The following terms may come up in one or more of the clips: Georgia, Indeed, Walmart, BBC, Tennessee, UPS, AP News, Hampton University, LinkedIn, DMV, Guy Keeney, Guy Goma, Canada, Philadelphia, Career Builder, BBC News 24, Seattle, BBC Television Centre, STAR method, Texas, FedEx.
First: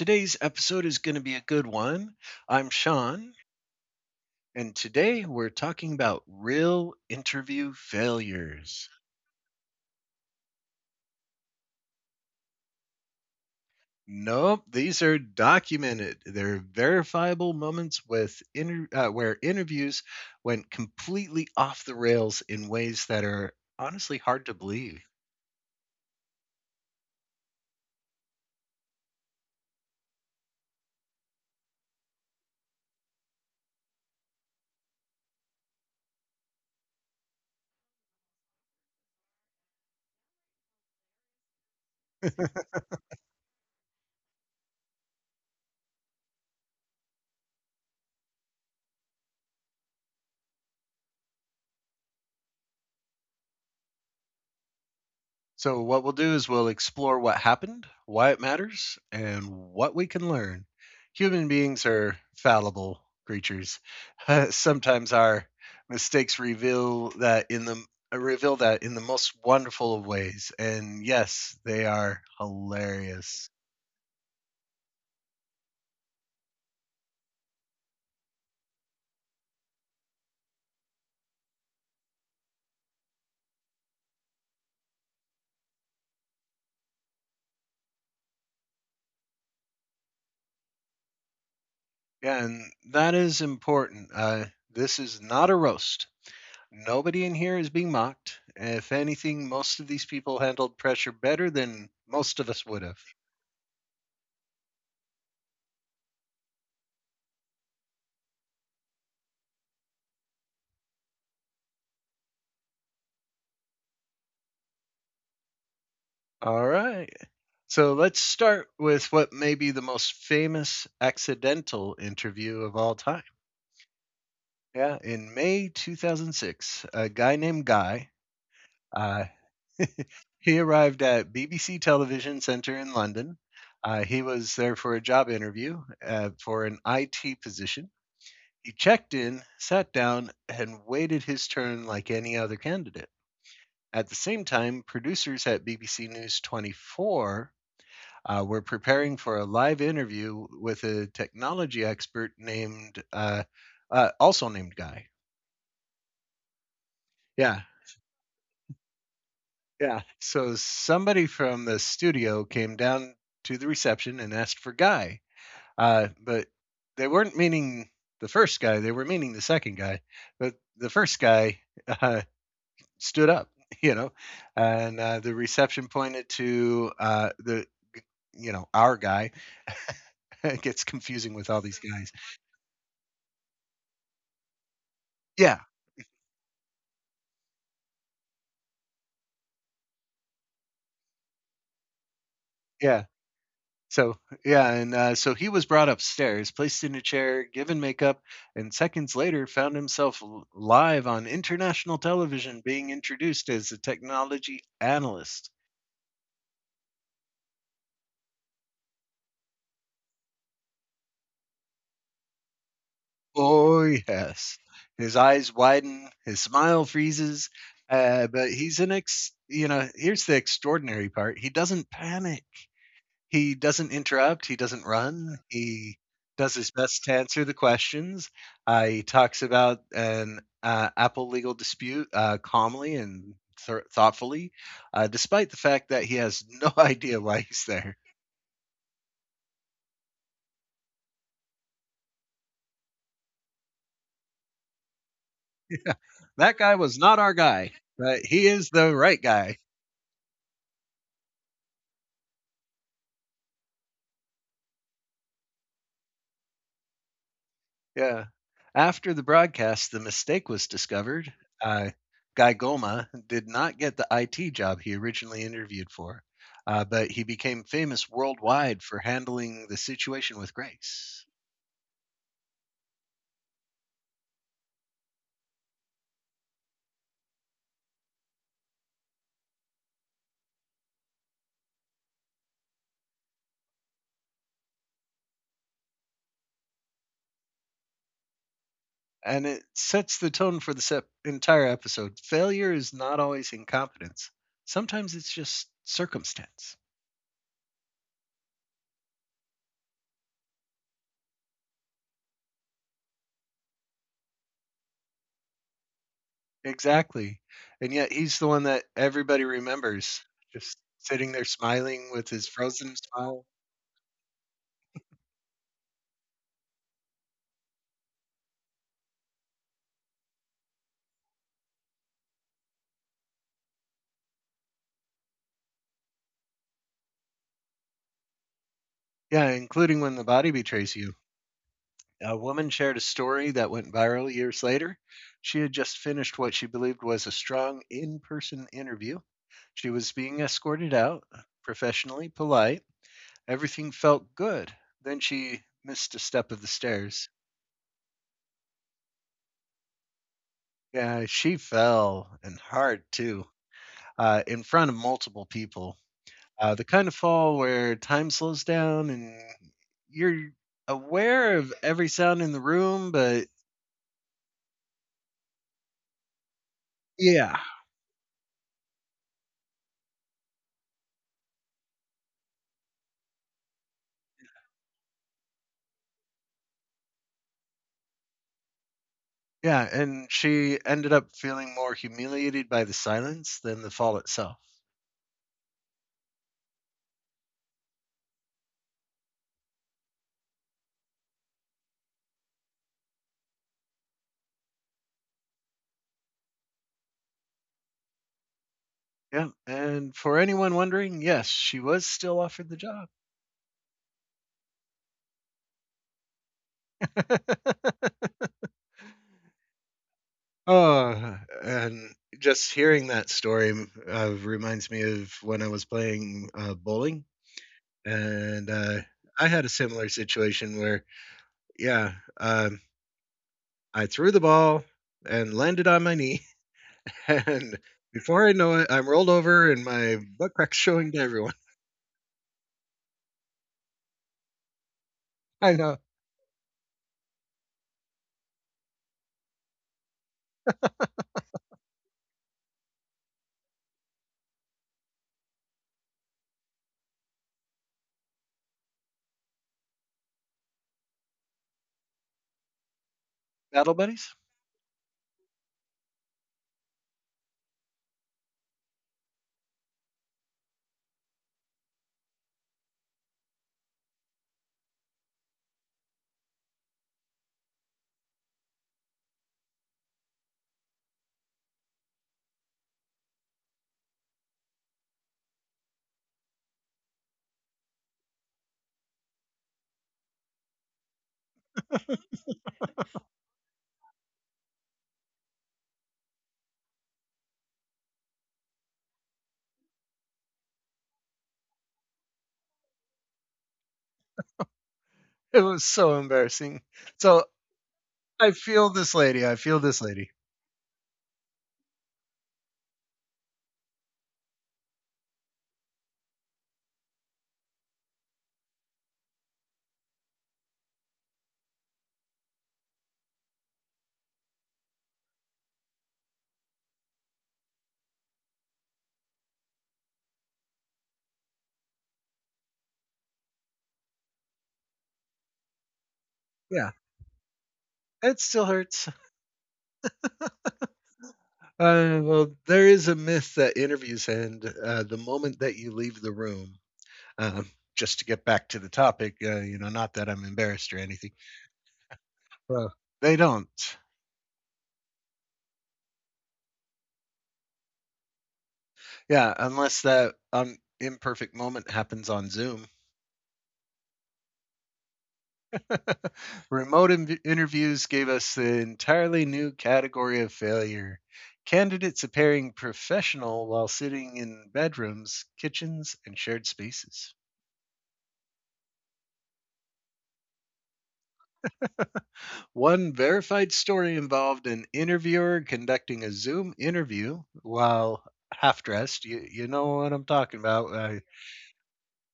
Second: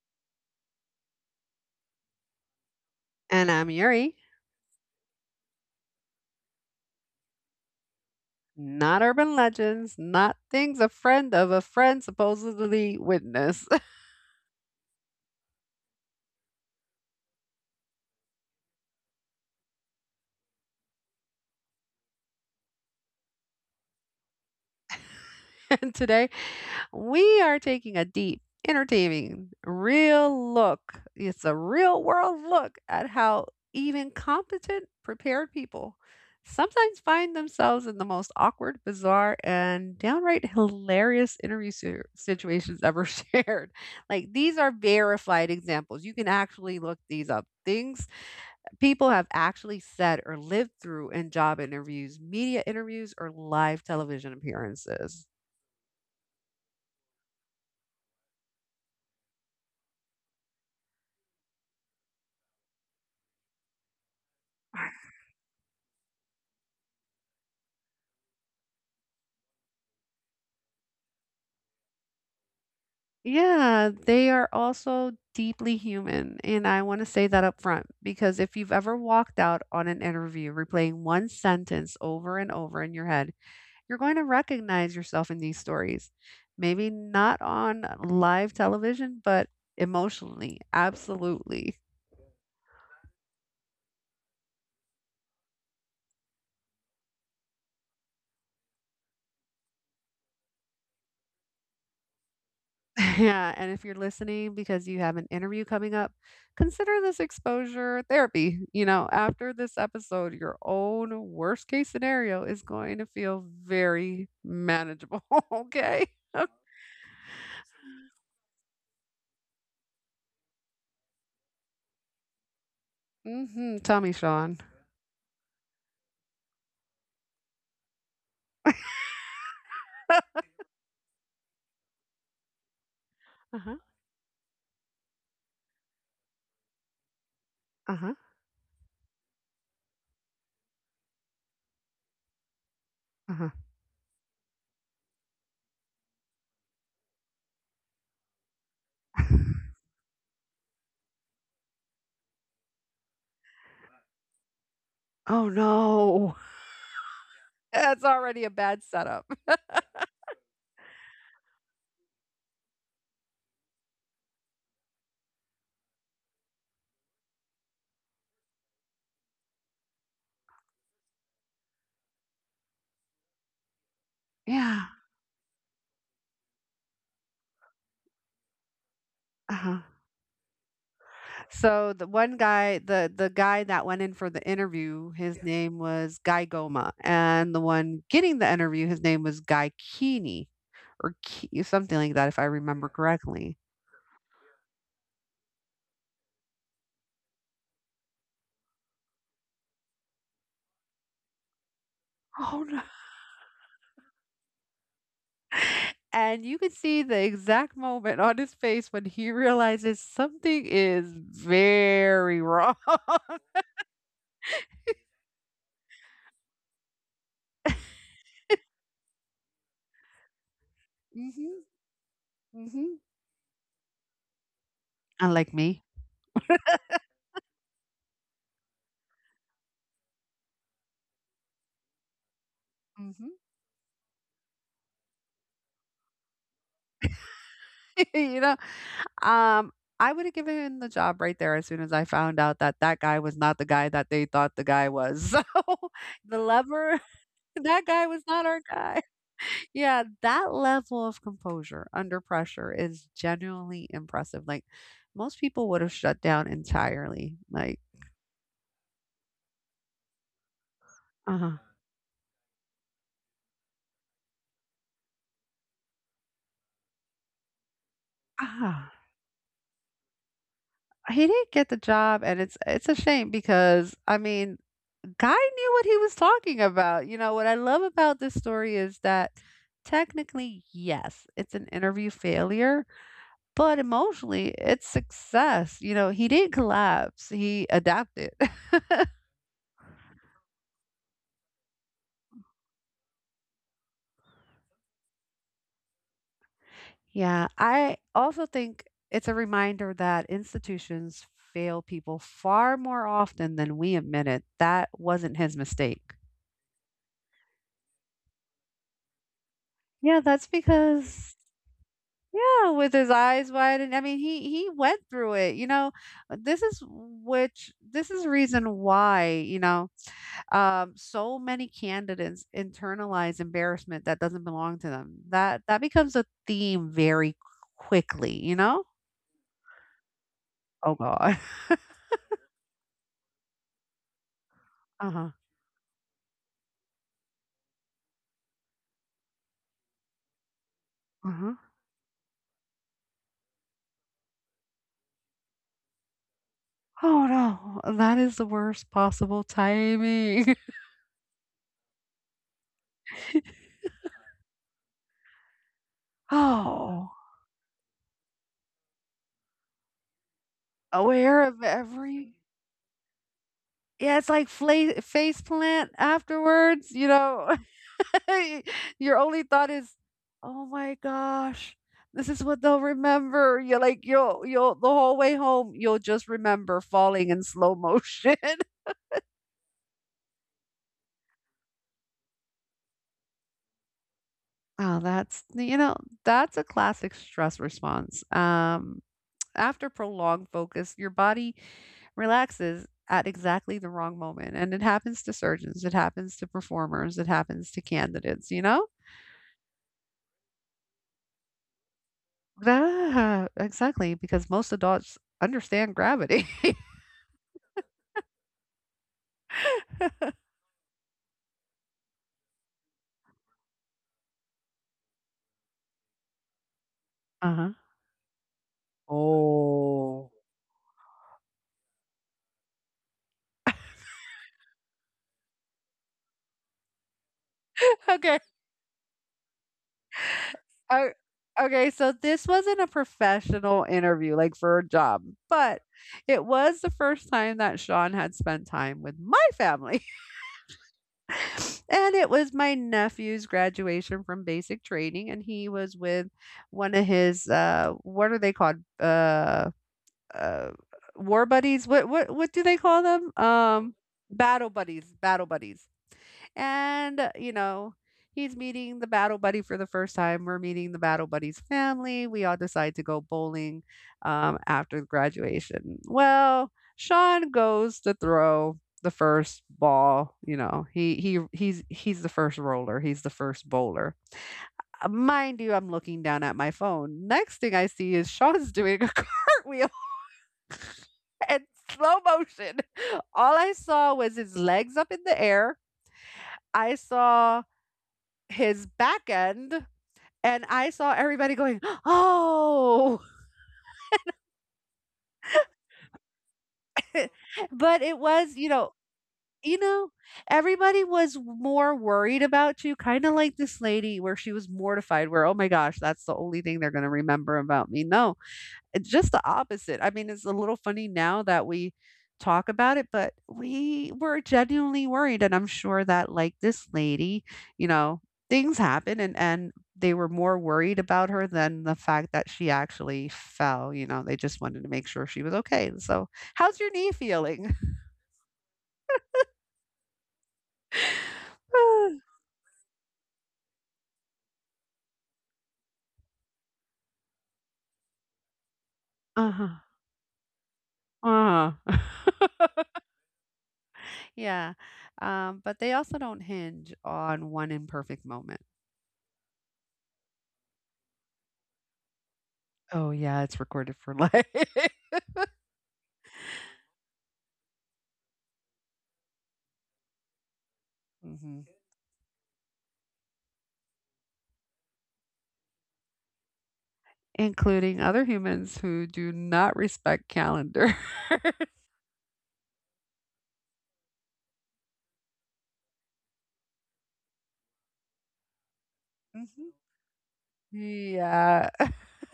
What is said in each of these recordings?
Today's episode is going to be a good one. I'm Sean, And I'm Yuri. and today we're talking about real interview failures. Not urban legends, not things a friend of a friend supposedly witnessed. Nope, these are documented. They're verifiable moments with where interviews went completely off the rails in ways that are honestly hard to believe. And today we are taking a deep, entertaining, real look. It's a real world look at how even competent, prepared people sometimes find themselves in the most awkward, bizarre, and downright hilarious interview situations ever shared. Like, these are verified examples. You can actually look these up. Things people have actually said or lived through in job interviews, media interviews, or live television appearances. So, what we'll do is we'll explore what happened, why it matters, and what we can learn. Human beings are fallible creatures. Sometimes our mistakes reveal that in the most wonderful of ways. And yes, they are hilarious. Yeah, they are also deeply human. And I want to say that up front, because if you've ever walked out on an interview replaying one sentence over and over in your head, you're going to recognize yourself in these stories. Maybe not on live television, but emotionally, absolutely. And that is important. This is not a roast. Nobody in here is being mocked. If anything, most of these people handled pressure better than most of us would have. Yeah, and if you're listening because you have an interview coming up, consider this exposure therapy. You know, after this episode, your own worst case scenario is going to feel very manageable. Okay. All right. So let's start with what may be the most famous accidental interview of all time. Tell me, Sean. Yeah, in May 2006, a guy named Guy, uh, he arrived at BBC Television Centre in London. Uh huh. He was there for a job interview for an IT position. Uh huh. He checked in, sat down, and waited his turn like any other candidate. Uh At the same time, producers at BBC News 24 we're preparing huh. for a live interview with a technology expert named Guy. Oh, no. Yeah, That's already a bad setup. yeah. So somebody from the studio came down to the reception and asked for Guy, but they weren't meaning the first guy. They were meaning the second guy, but the first guy uh, stood up. You know, Yeah. and the reception pointed to the you know our guy. Uh huh. It gets confusing with all these So the guys. one guy, the guy that went in for the interview, his, yeah, Yeah, name was Guy Goma, and the one getting the interview, his name was Guy Keeney, or something like that, if I remember, yeah, yeah. correctly. So, yeah, and so he was brought upstairs, placed in a chair, given makeup, and seconds later found himself live on international television Oh no! being introduced as a technology analyst. And you can see the exact moment on his face when he realizes something is very wrong. Oh, yes. His eyes widen, his smile freezes, but he's an ex, you know, here's the extraordinary part. He hmm doesn't panic. hmm He doesn't interrupt, he doesn't run, Unlike me. he does his best to answer the questions. He talks about an Apple legal dispute calmly and thoughtfully, despite the fact that he has no idea why he's there. You know? Um, I would have given him the job right there as soon as I found out that that guy was not the guy that they thought the guy was. So, the That guy was lever, not our guy, that guy but was he not our is the guy. right guy. Yeah, that level of composure under pressure is genuinely impressive. Like, most people would have shut down entirely. Like, Yeah. After the broadcast, the mistake was discovered. uh-huh. Uh, Guy Goma did not get the IT job he originally interviewed for, but he became famous worldwide Ah, for handling the situation with grace. he didn't get the job, and it's a shame, because, I mean, guy knew what he was talking about. You know, what I love about this story is that technically, yes, it's an interview failure, but emotionally, it's success. You know, he didn't collapse, he adapted. And it sets the tone for the entire episode. Failure is not always incompetence, sometimes it's just circumstance. Yeah, I also think it's a reminder that institutions fail people far more often than we admit it. That wasn't his mistake. Exactly. And yet he's the one that everybody remembers, Yeah, that's just sitting because. there smiling with his Yeah, frozen with his smile. eyes wide, and I mean, he went through it, you know. This is reason why so many candidates internalize embarrassment that doesn't belong to them. That becomes a theme very quickly, you know. Yeah, including When the Body Betrays Oh You. God. A woman shared a story that went viral years later. Uh huh. She had just finished what she believed was a strong in person interview. She was being escorted out, Uh huh. professionally polite. Everything felt good. Then she missed a step of the stairs. Oh no, that is the worst possible timing. Yeah, she fell, and hard too, in front of multiple people. The kind Oh, of fall where time slows down and you're aware aware of of every every. sound in the room, but Yeah, it's like face plant afterwards, you know. yeah, Your only thought is, "Oh my gosh, this is what they'll remember." You're like, you'll the whole way home, you'll just remember falling in slow motion. Yeah, and she ended up feeling more humiliated by the silence than the fall itself. Oh, that's, that's a classic stress response. After prolonged focus, your body relaxes at exactly the wrong moment. And it happens to surgeons, it happens to performers, it happens to candidates, you know? Yeah, and for anyone wondering, yes, she was still offered the job. Ah, exactly, because most adults understand gravity. Oh, and just hearing that story reminds me of when I was playing bowling, Uh-huh. and I had a similar Oh. situation where, yeah, um, I threw the ball and landed on my knee, and Okay. before I know it, I'm rolled over and my butt crack's o- showing to everyone. Okay, so this wasn't a professional interview, like for a job, I but know. it was the first time that Sean had spent time with my family. And it was my nephew's graduation from basic training, and he was with one of his what are they called? Uh War buddies. What do they call them? Battle buddies? Battle buddies, battle buddies. And he's meeting the battle buddy for the first time. We're meeting the battle buddy's family. We all decide to go bowling after the graduation. Well, Sean goes to throw the first ball. You know, he's the first roller. He's the first bowler. Mind you, I'm looking down at my phone. Next thing I see is Sean's doing a cartwheel in slow motion. All I saw was his legs up in the air. I saw his back end and I saw everybody going, "Oh." It was so embarrassing. So but it I was, you feel know, this lady. I feel you this know, lady. Everybody was more worried about you, kind of like this lady where she was mortified where, "Oh my gosh, that's the only thing they're going to remember about me." No, it's just the opposite. I mean, it's a little funny now that we talk about it, but we were genuinely worried, and I'm sure that, like, this lady, you know, things happen, and they were more worried about her than the fact that she actually fell, you know, they just wanted to make sure she was okay. So, "How's Yeah, your knee feeling?" it still hurts. Well, there is a myth that interviews end the moment that you leave the room. Um, just to get back to the topic, Uh-huh, you know, not that I'm embarrassed or anything. uh-huh. Well, they don't. Yeah, but they also don't hinge on one imperfect moment. Yeah, unless that imperfect moment happens on Zoom. Oh, yeah, it's recorded for life. Remote interviews gave us the entirely new category of failure. Mhm. Candidates appearing professional while sitting in bedrooms, kitchens, and shared spaces. Including other humans who do not respect calendar. One verified story involved an interviewer conducting a Zoom interview while half dressed. You know what I'm talking about. Mhm. Yeah.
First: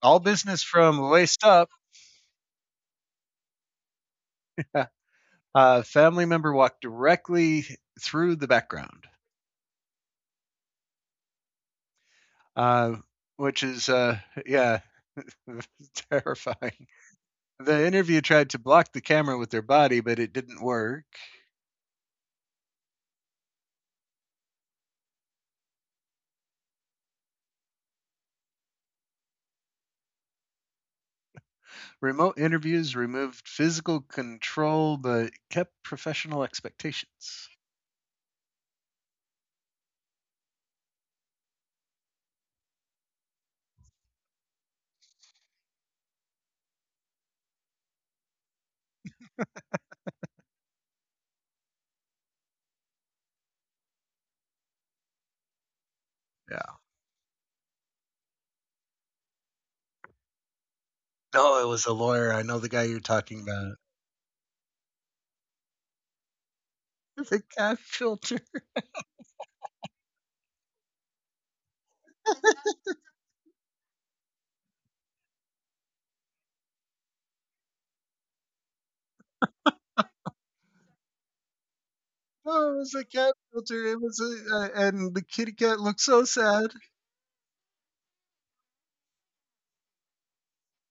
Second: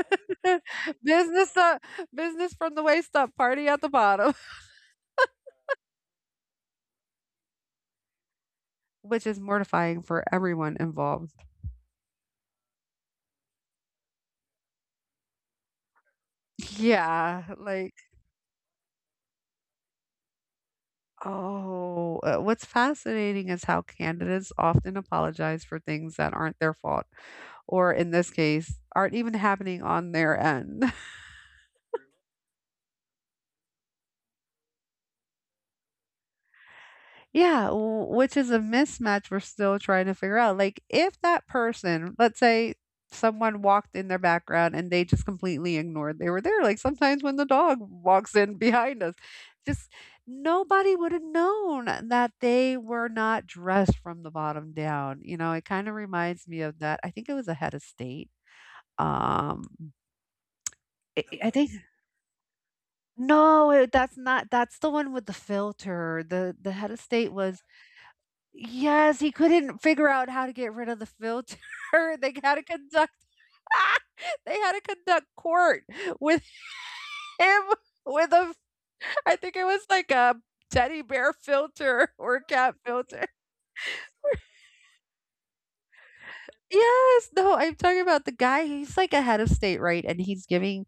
All business from waist Business up. up Business from the waist up, party at the bottom, A family member walked directly through the background. which is mortifying for everyone involved. uh, which is uh, yeah, Terrifying. Yeah, The like, interview tried to block the camera with their body, but it didn't work. oh, what's fascinating is how candidates often apologize for things that aren't their fault, or in this case, aren't even happening on their end. Remote interviews removed physical control, but kept professional expectations. Yeah, w which is a mismatch we're still trying to figure out. Like, if that person, let's say someone walked in their background and they just completely ignored they were there, like sometimes when the dog walks in behind us, just nobody would have known that they were not dressed from the bottom down. You know, it kind of reminds me Yeah. of that. I think it was a head of state. Um, I No, it think was a lawyer. I know the guy you're talking about. no, that's not. That's the one with the filter. The head of state The was. cat filter. Yes, he couldn't figure out how to get rid of the filter. They had to conduct they had to conduct court with him with a, I think it was like a teddy bear filter or No, it cat was a filter. cat filter. It was a, and the kitty cat looked so sad. Yes, no, I'm talking about the guy. He's like a head of state, right? And he's giving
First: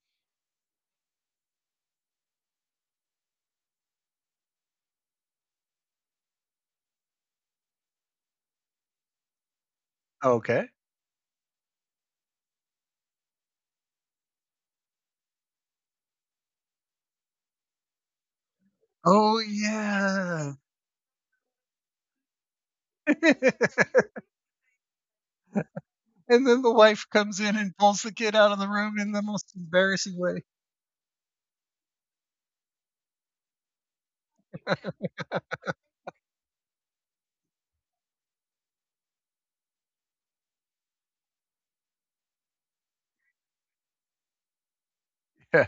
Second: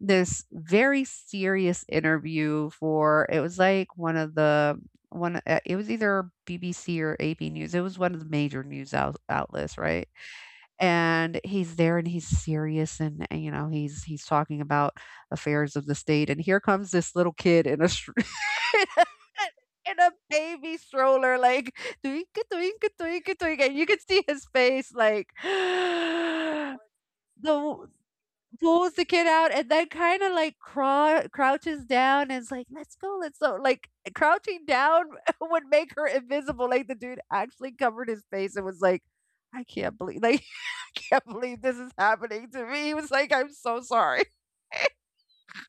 this very serious interview for, it was like one of the one it was either BBC or AP News. It was one of the major news outlets, right? Okay. And he's there and he's serious, and he's talking about affairs of the state, and here comes this little kid in a Oh in a yeah. baby stroller, like twinkle twinkle twinkle twinkle, and you could see his face like And then the wife comes in and the pulls the kid out of the pulls room the in the kid out most and then embarrassing kind of way. like crouches down and is like, "Let's go, let's go," like crouching down would make her invisible, like the dude actually covered his face and was like, "I can't believe, like can't believe this is happening to me." He was like, "I'm so sorry." Yeah.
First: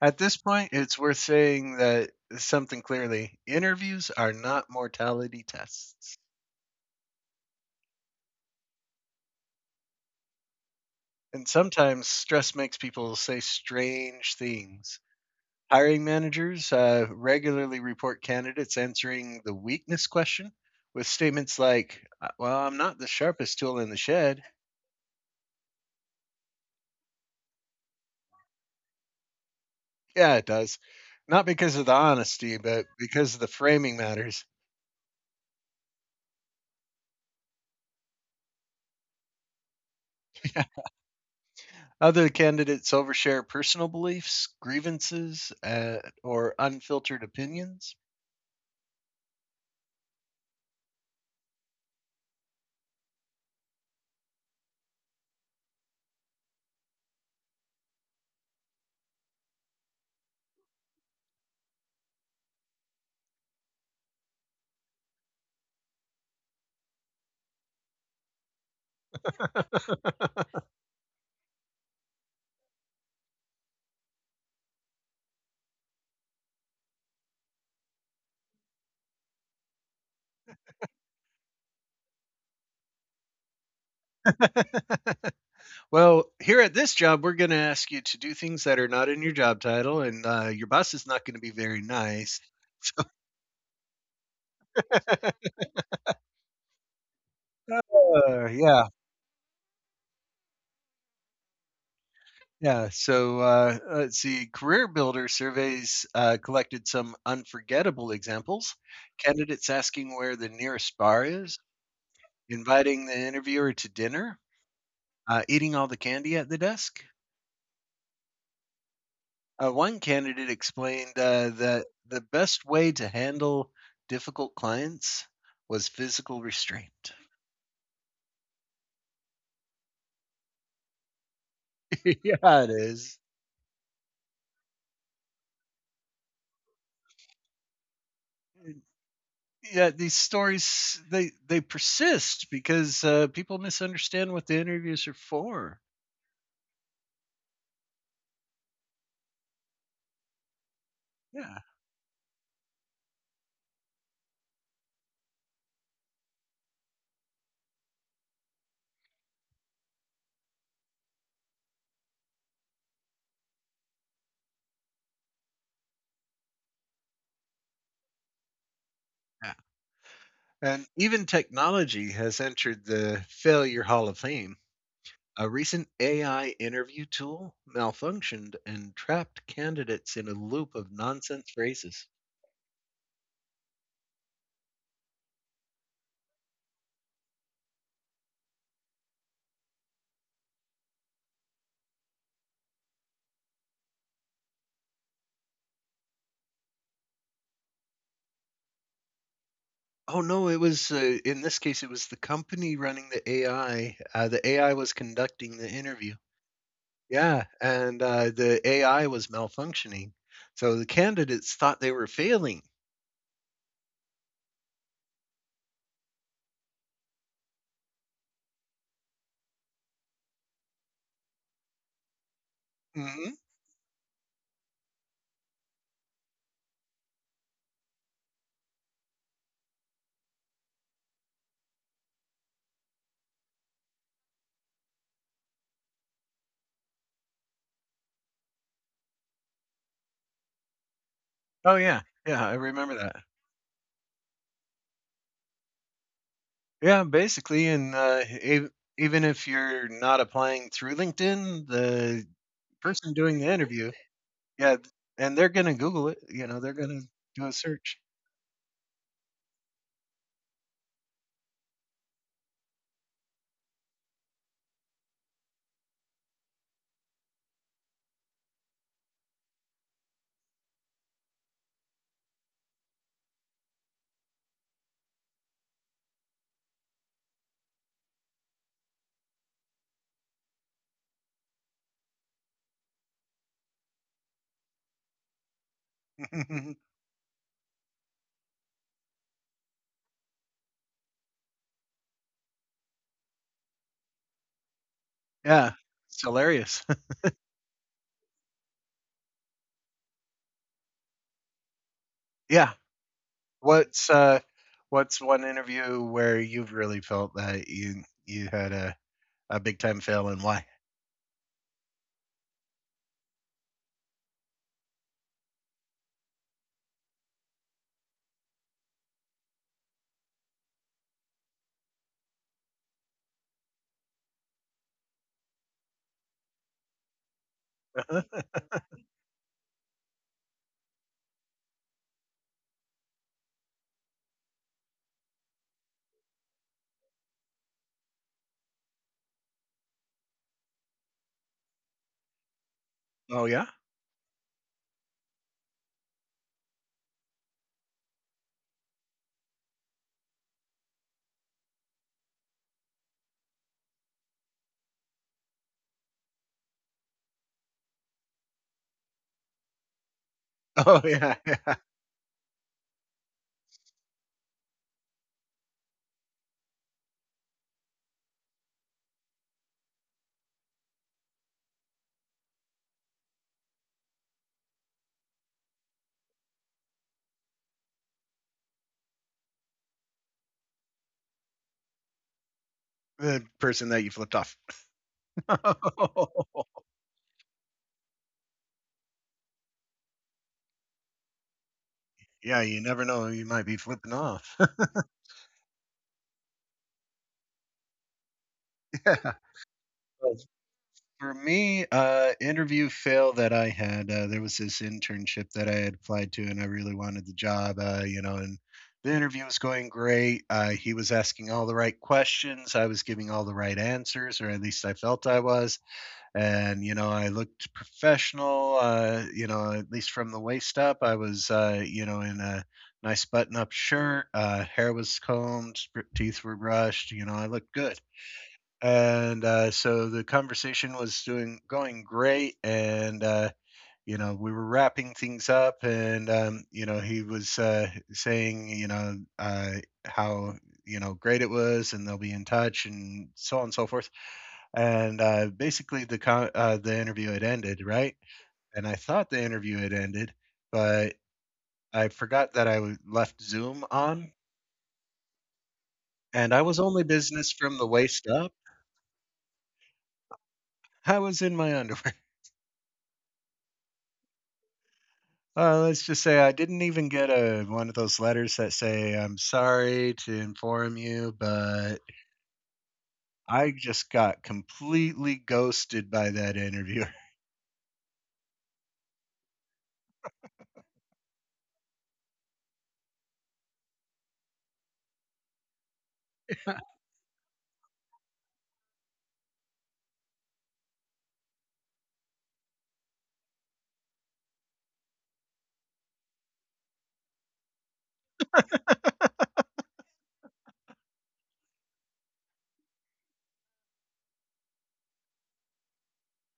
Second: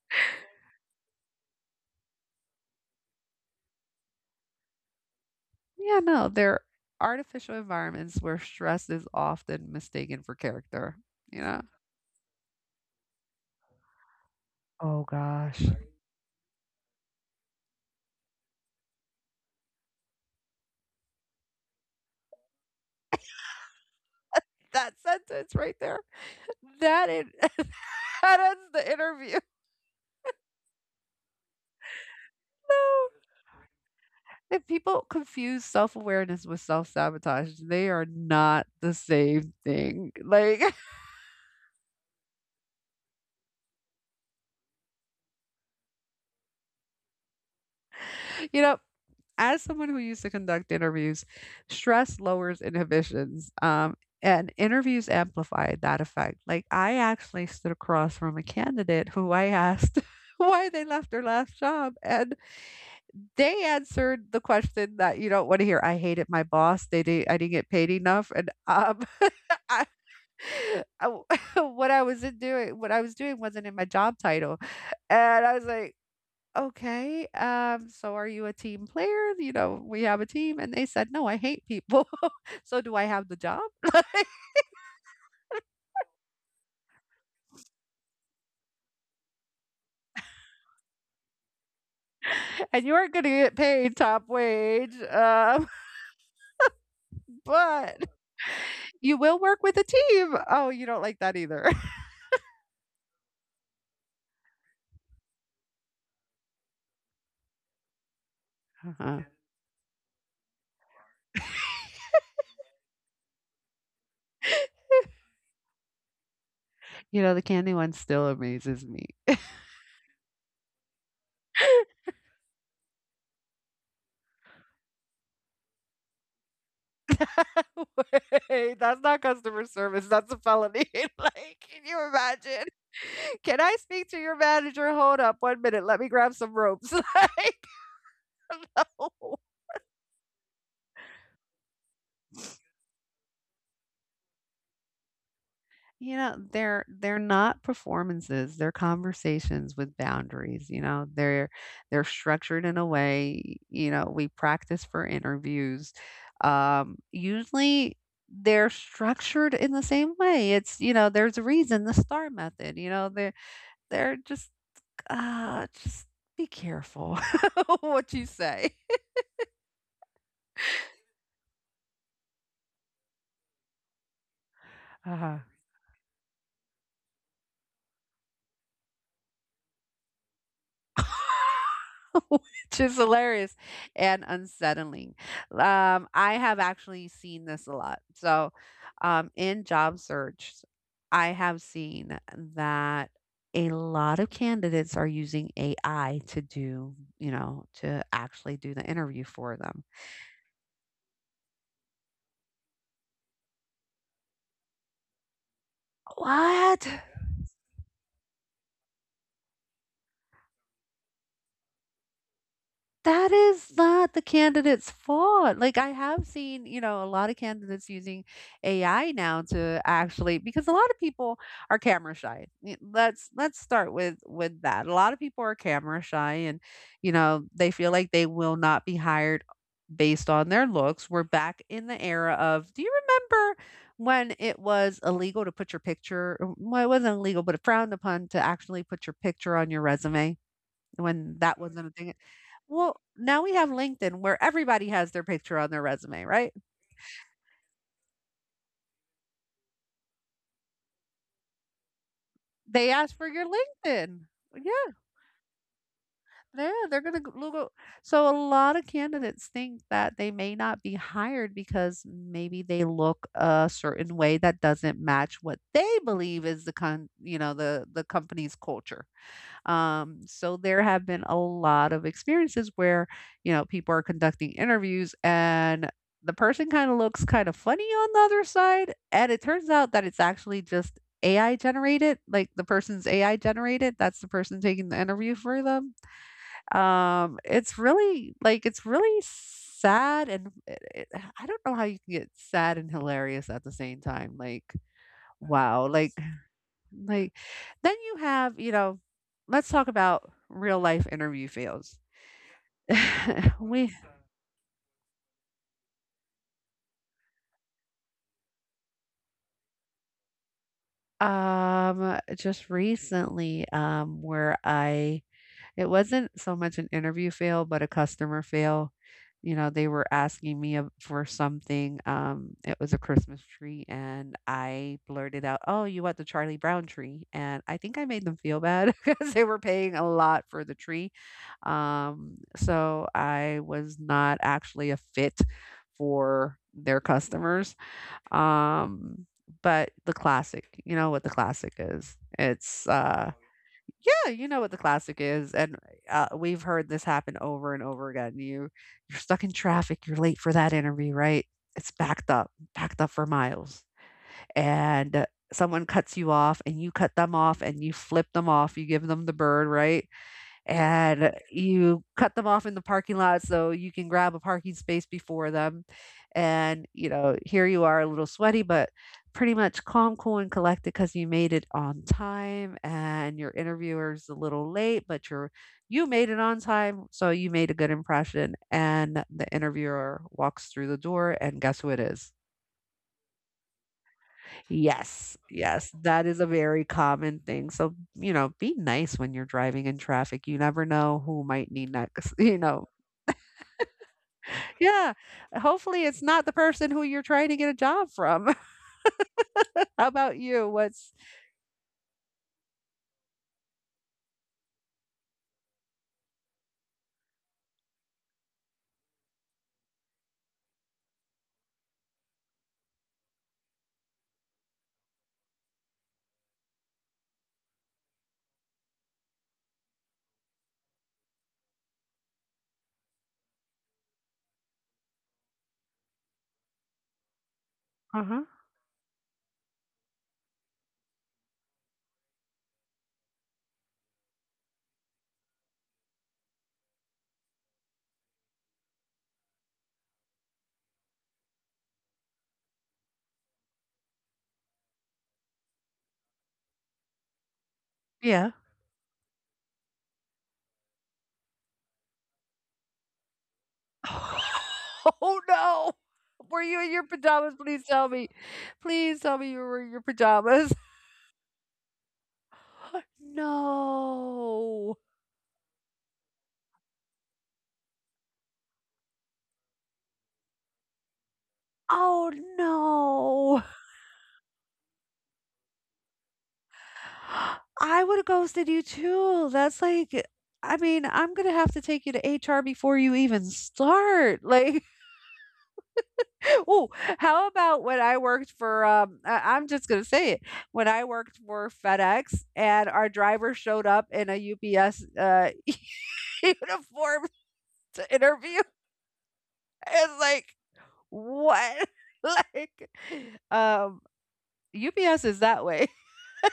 At this point, it's worth saying that something clearly interviews are not mortality Yeah, tests. no, they're artificial environments where stress is often mistaken for character, you And know? sometimes stress makes people say strange things. Oh gosh. Hiring managers regularly report candidates answering the weakness question with statements like, Well, I'm not the sharpest tool in the shed." That sentence right there. That in, that ends the interview. Yeah, it does. Not because of the honesty, but No. because of the framing matters. If people confuse self awareness with self sabotage, they are not the same thing. Like, Other candidates overshare personal beliefs, grievances, or unfiltered opinions. you know, as someone who used to conduct interviews, stress lowers inhibitions, and interviews amplify that effect. Like, I actually stood across from a candidate who I asked why they left their last job, and they answered the question that you don't want to hear. "I hated my boss. They did, I didn't get paid enough, and I, I- what I was doing wasn't in my job title," and I was like, "Okay, so are you a team player? You know, we have a team." And they said, "No, I hate people." "So do I have the job?" Well, here at this job, we're going to ask you to do things that are not in your job title, and your boss is not going to be very nice. "And you aren't gonna get paid top wage, but Yeah, you will work with a team. Oh, you don't like that either." yeah. So let's see. Career Builder surveys collected some unforgettable examples. Uh-huh. Candidates asking where the nearest bar is, inviting the interviewer to dinner, eating all the candy at the desk, You know, the candy one still amazes me. One candidate explained that the best way to handle difficult clients was physical restraint. Wait, that's not customer service. That's a felony. Like, can you Yeah, imagine? it is. "Can I speak to your manager? Hold up 1 minute. Let me grab some ropes." Like, no. Yeah, these stories they persist because people misunderstand what the interviews are for. You know, they're not performances, they're conversations with boundaries, you know. They're Yeah, they're structured in a way, you know, we practice for interviews. Usually they're structured in the same way. It's, you know, there's a reason, the STAR method, you know, they're just be careful what you say. yeah. And even technology has entered the failure hall of fame. Uh-huh. A recent AI interview tool malfunctioned and trapped candidates in a loop of nonsense phrases. Which is hilarious and unsettling. I have actually seen this a lot. So, in job search, I have seen that a lot of candidates are using AI to do, to actually do the interview for them. Oh no, it was in this case it was the company running the AI. The AI was conducting the interview. What? Yeah, and the AI was malfunctioning, so the candidates thought they were failing. That is not the candidate's fault. Like, I have seen, you know, a lot of candidates using AI now to actually because a lot of people are camera shy. Let's Hmm. let's start with that. A lot of people are camera shy and, you know, they feel like they will not be hired based on their looks. We're back in the era of, do you remember when it was illegal to put your picture, well, it wasn't illegal, but frowned upon to actually put your picture on your resume? When that Oh wasn't a yeah, thing. yeah, I remember Well, that. now we have LinkedIn where everybody has their picture on their resume, right? Yeah, basically, and even if you're not applying through LinkedIn, the They person ask for doing your the interview, LinkedIn. yeah, Yeah, and they're gonna Google it. You know, yeah, they're gonna they're gonna go. do a Look search. so a lot of candidates think that they may not be hired because maybe they look a certain way that doesn't match what they believe is you know, the company's culture. So there have been a lot of experiences where, you know, people are conducting interviews and the person kind of looks kind of funny on the other side. And it turns out that it's actually just AI generated, like the person's AI generated. That's the person taking the interview for them. It's really like, it's really sad. And I don't know how you can get sad and hilarious at the same time. Like, Yeah, wow. It's hilarious. Like, then you have, you know, let's talk about real life interview fails. Yeah, we what's one interview where you've really felt that you had a big time fail and why? um just recently where I It wasn't so much an interview fail, but a customer fail. You know, they were asking me for something. It was a Christmas tree, and I blurted out, "Oh, you want the Charlie Brown tree?" And I think I made them feel bad because they were paying a lot for the tree. So I was not actually a fit for their customers. Um, but the classic, you know what the classic is. It's. Oh yeah? Yeah, you know what the classic is, and we've heard this happen over and over again. You're stuck in traffic, you're late for that interview, right? It's backed up for miles, and someone cuts you off, and you cut them off, and you flip them off, you give them the bird, right? Oh And yeah, yeah. you cut them off in the parking lot so you can grab a parking space before them. And, you know, here you are a little sweaty, but pretty much calm, cool, and collected because you made it on time and your interviewer's a little late, but you made it on time, so you made a good impression. And the interviewer walks through the door, and guess who it is? The person that you flipped off. Yes, yes, that is a very common thing. So, you know, be nice when you're driving in traffic. You never know who might need next, you Yeah, you know. never know who you might be flipping off. Yeah, hopefully it's not the person who you're trying to get a job from. Yeah. How about you? What's For me, interview fail that I had, there was this internship that I had applied to, and I really wanted the job, you know, and the interview was going great. He was asking all the right questions. I was giving all the right answers, or at least I felt I was. And, you know, I looked professional, you know, at least from the waist up. I was, you know, in a nice button up shirt, hair was combed, teeth were brushed, you know, I looked good, Uh-huh. and so the conversation was doing going great, and you know we were wrapping things up and you know, he was saying, you know, how, you know, great it was and they'll be in touch and so on and so forth, and the interview had ended, right, Yeah. and I thought the interview had ended, but I forgot that left Zoom on, Oh no. and I Were was you in only your business pajamas? from Please the tell waist me. up. Please tell me you were in your pajamas. I was in my underwear. No. Let's just say I didn't even get a one of those letters that say, "I'm sorry to inform you, but Oh no. I just got completely ghosted by that interviewer." I would've ghosted you too. That's like I mean, I'm gonna have to take you to HR before you even start. Like, oh, how about when I worked for I'm just gonna say it. When I worked for FedEx and our driver showed up in a UPS uniform to interview. It's like, what? like um UPS is that way.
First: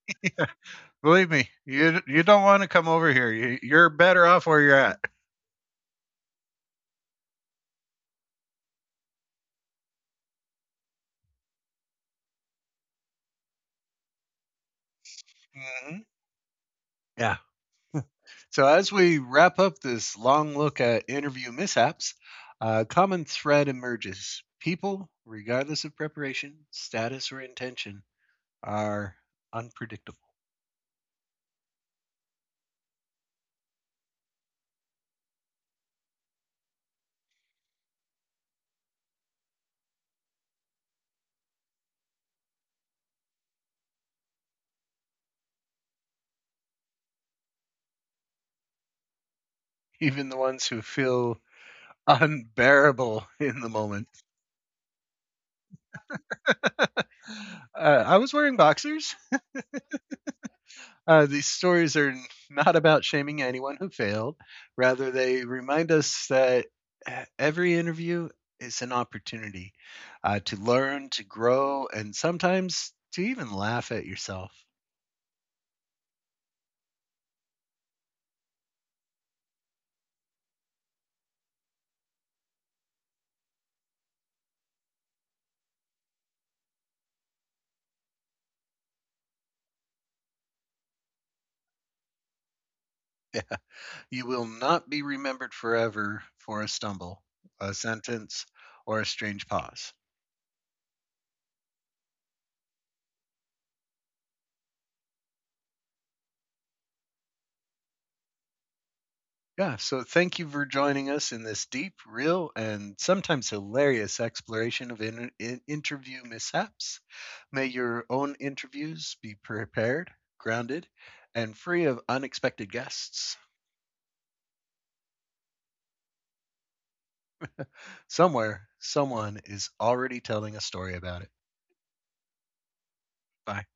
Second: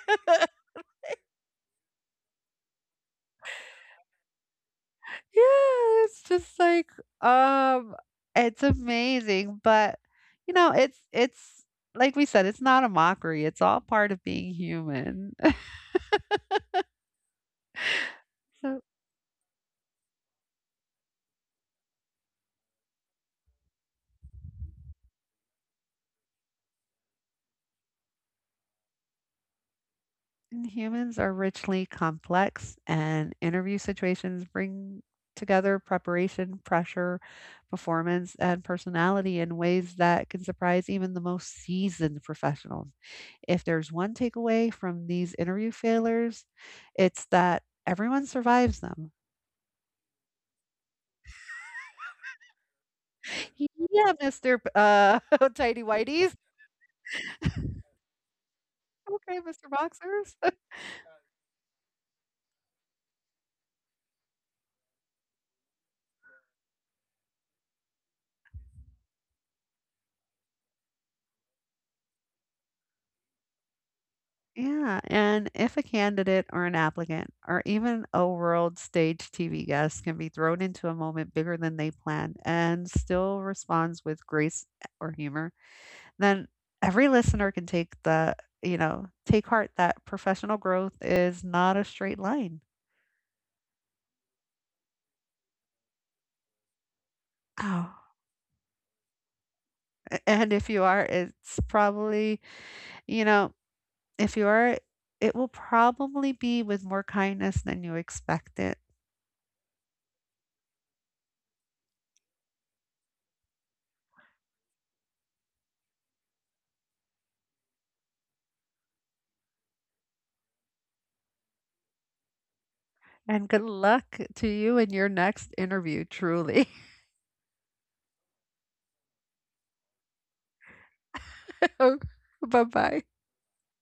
Believe me, you don't want to come over here. You, you're better off where you're at. Yeah, it's just like, um, it's amazing, but you know, it's like we said, it's not a mockery. It's all part of being human. Mhm. Yeah. So So, as we wrap up this long look at interview mishaps, a common thread emerges: people, regardless of preparation, status, or intention, are unpredictable. and humans are richly complex, and interview situations bring together preparation, pressure, performance, and personality in ways that can surprise even the most seasoned professionals. If there's one takeaway from these interview failures, it's that everyone survives them. Even the ones who feel unbearable in the moment. Yeah, Mr. P tidy Whities. uh, I was wearing boxers. Okay, Mr. Boxers. These stories are not about shaming anyone who failed. Rather, they remind us that e, every interview is an opportunity to learn, to grow, and sometimes to even laugh at yourself. Yeah, and if a candidate or an applicant or even a world stage TV guest can be thrown into a moment bigger than they planned and still responds with grace or humor, then every listener can take the, you know, take heart that professional growth is not a straight line. Yeah. You will not be remembered forever for a stumble, a Oh. sentence, or a strange pause. And if you are, it's probably, you know, if you are, it will probably be with more kindness than you expect it. Yeah, so thank you for joining us in this deep, real, and sometimes hilarious exploration of interview mishaps. May your own interviews be prepared, grounded, and free of unexpected guests. And good luck to you in your next interview, truly. Somewhere, someone is already telling a story about it. Bye bye. Bye.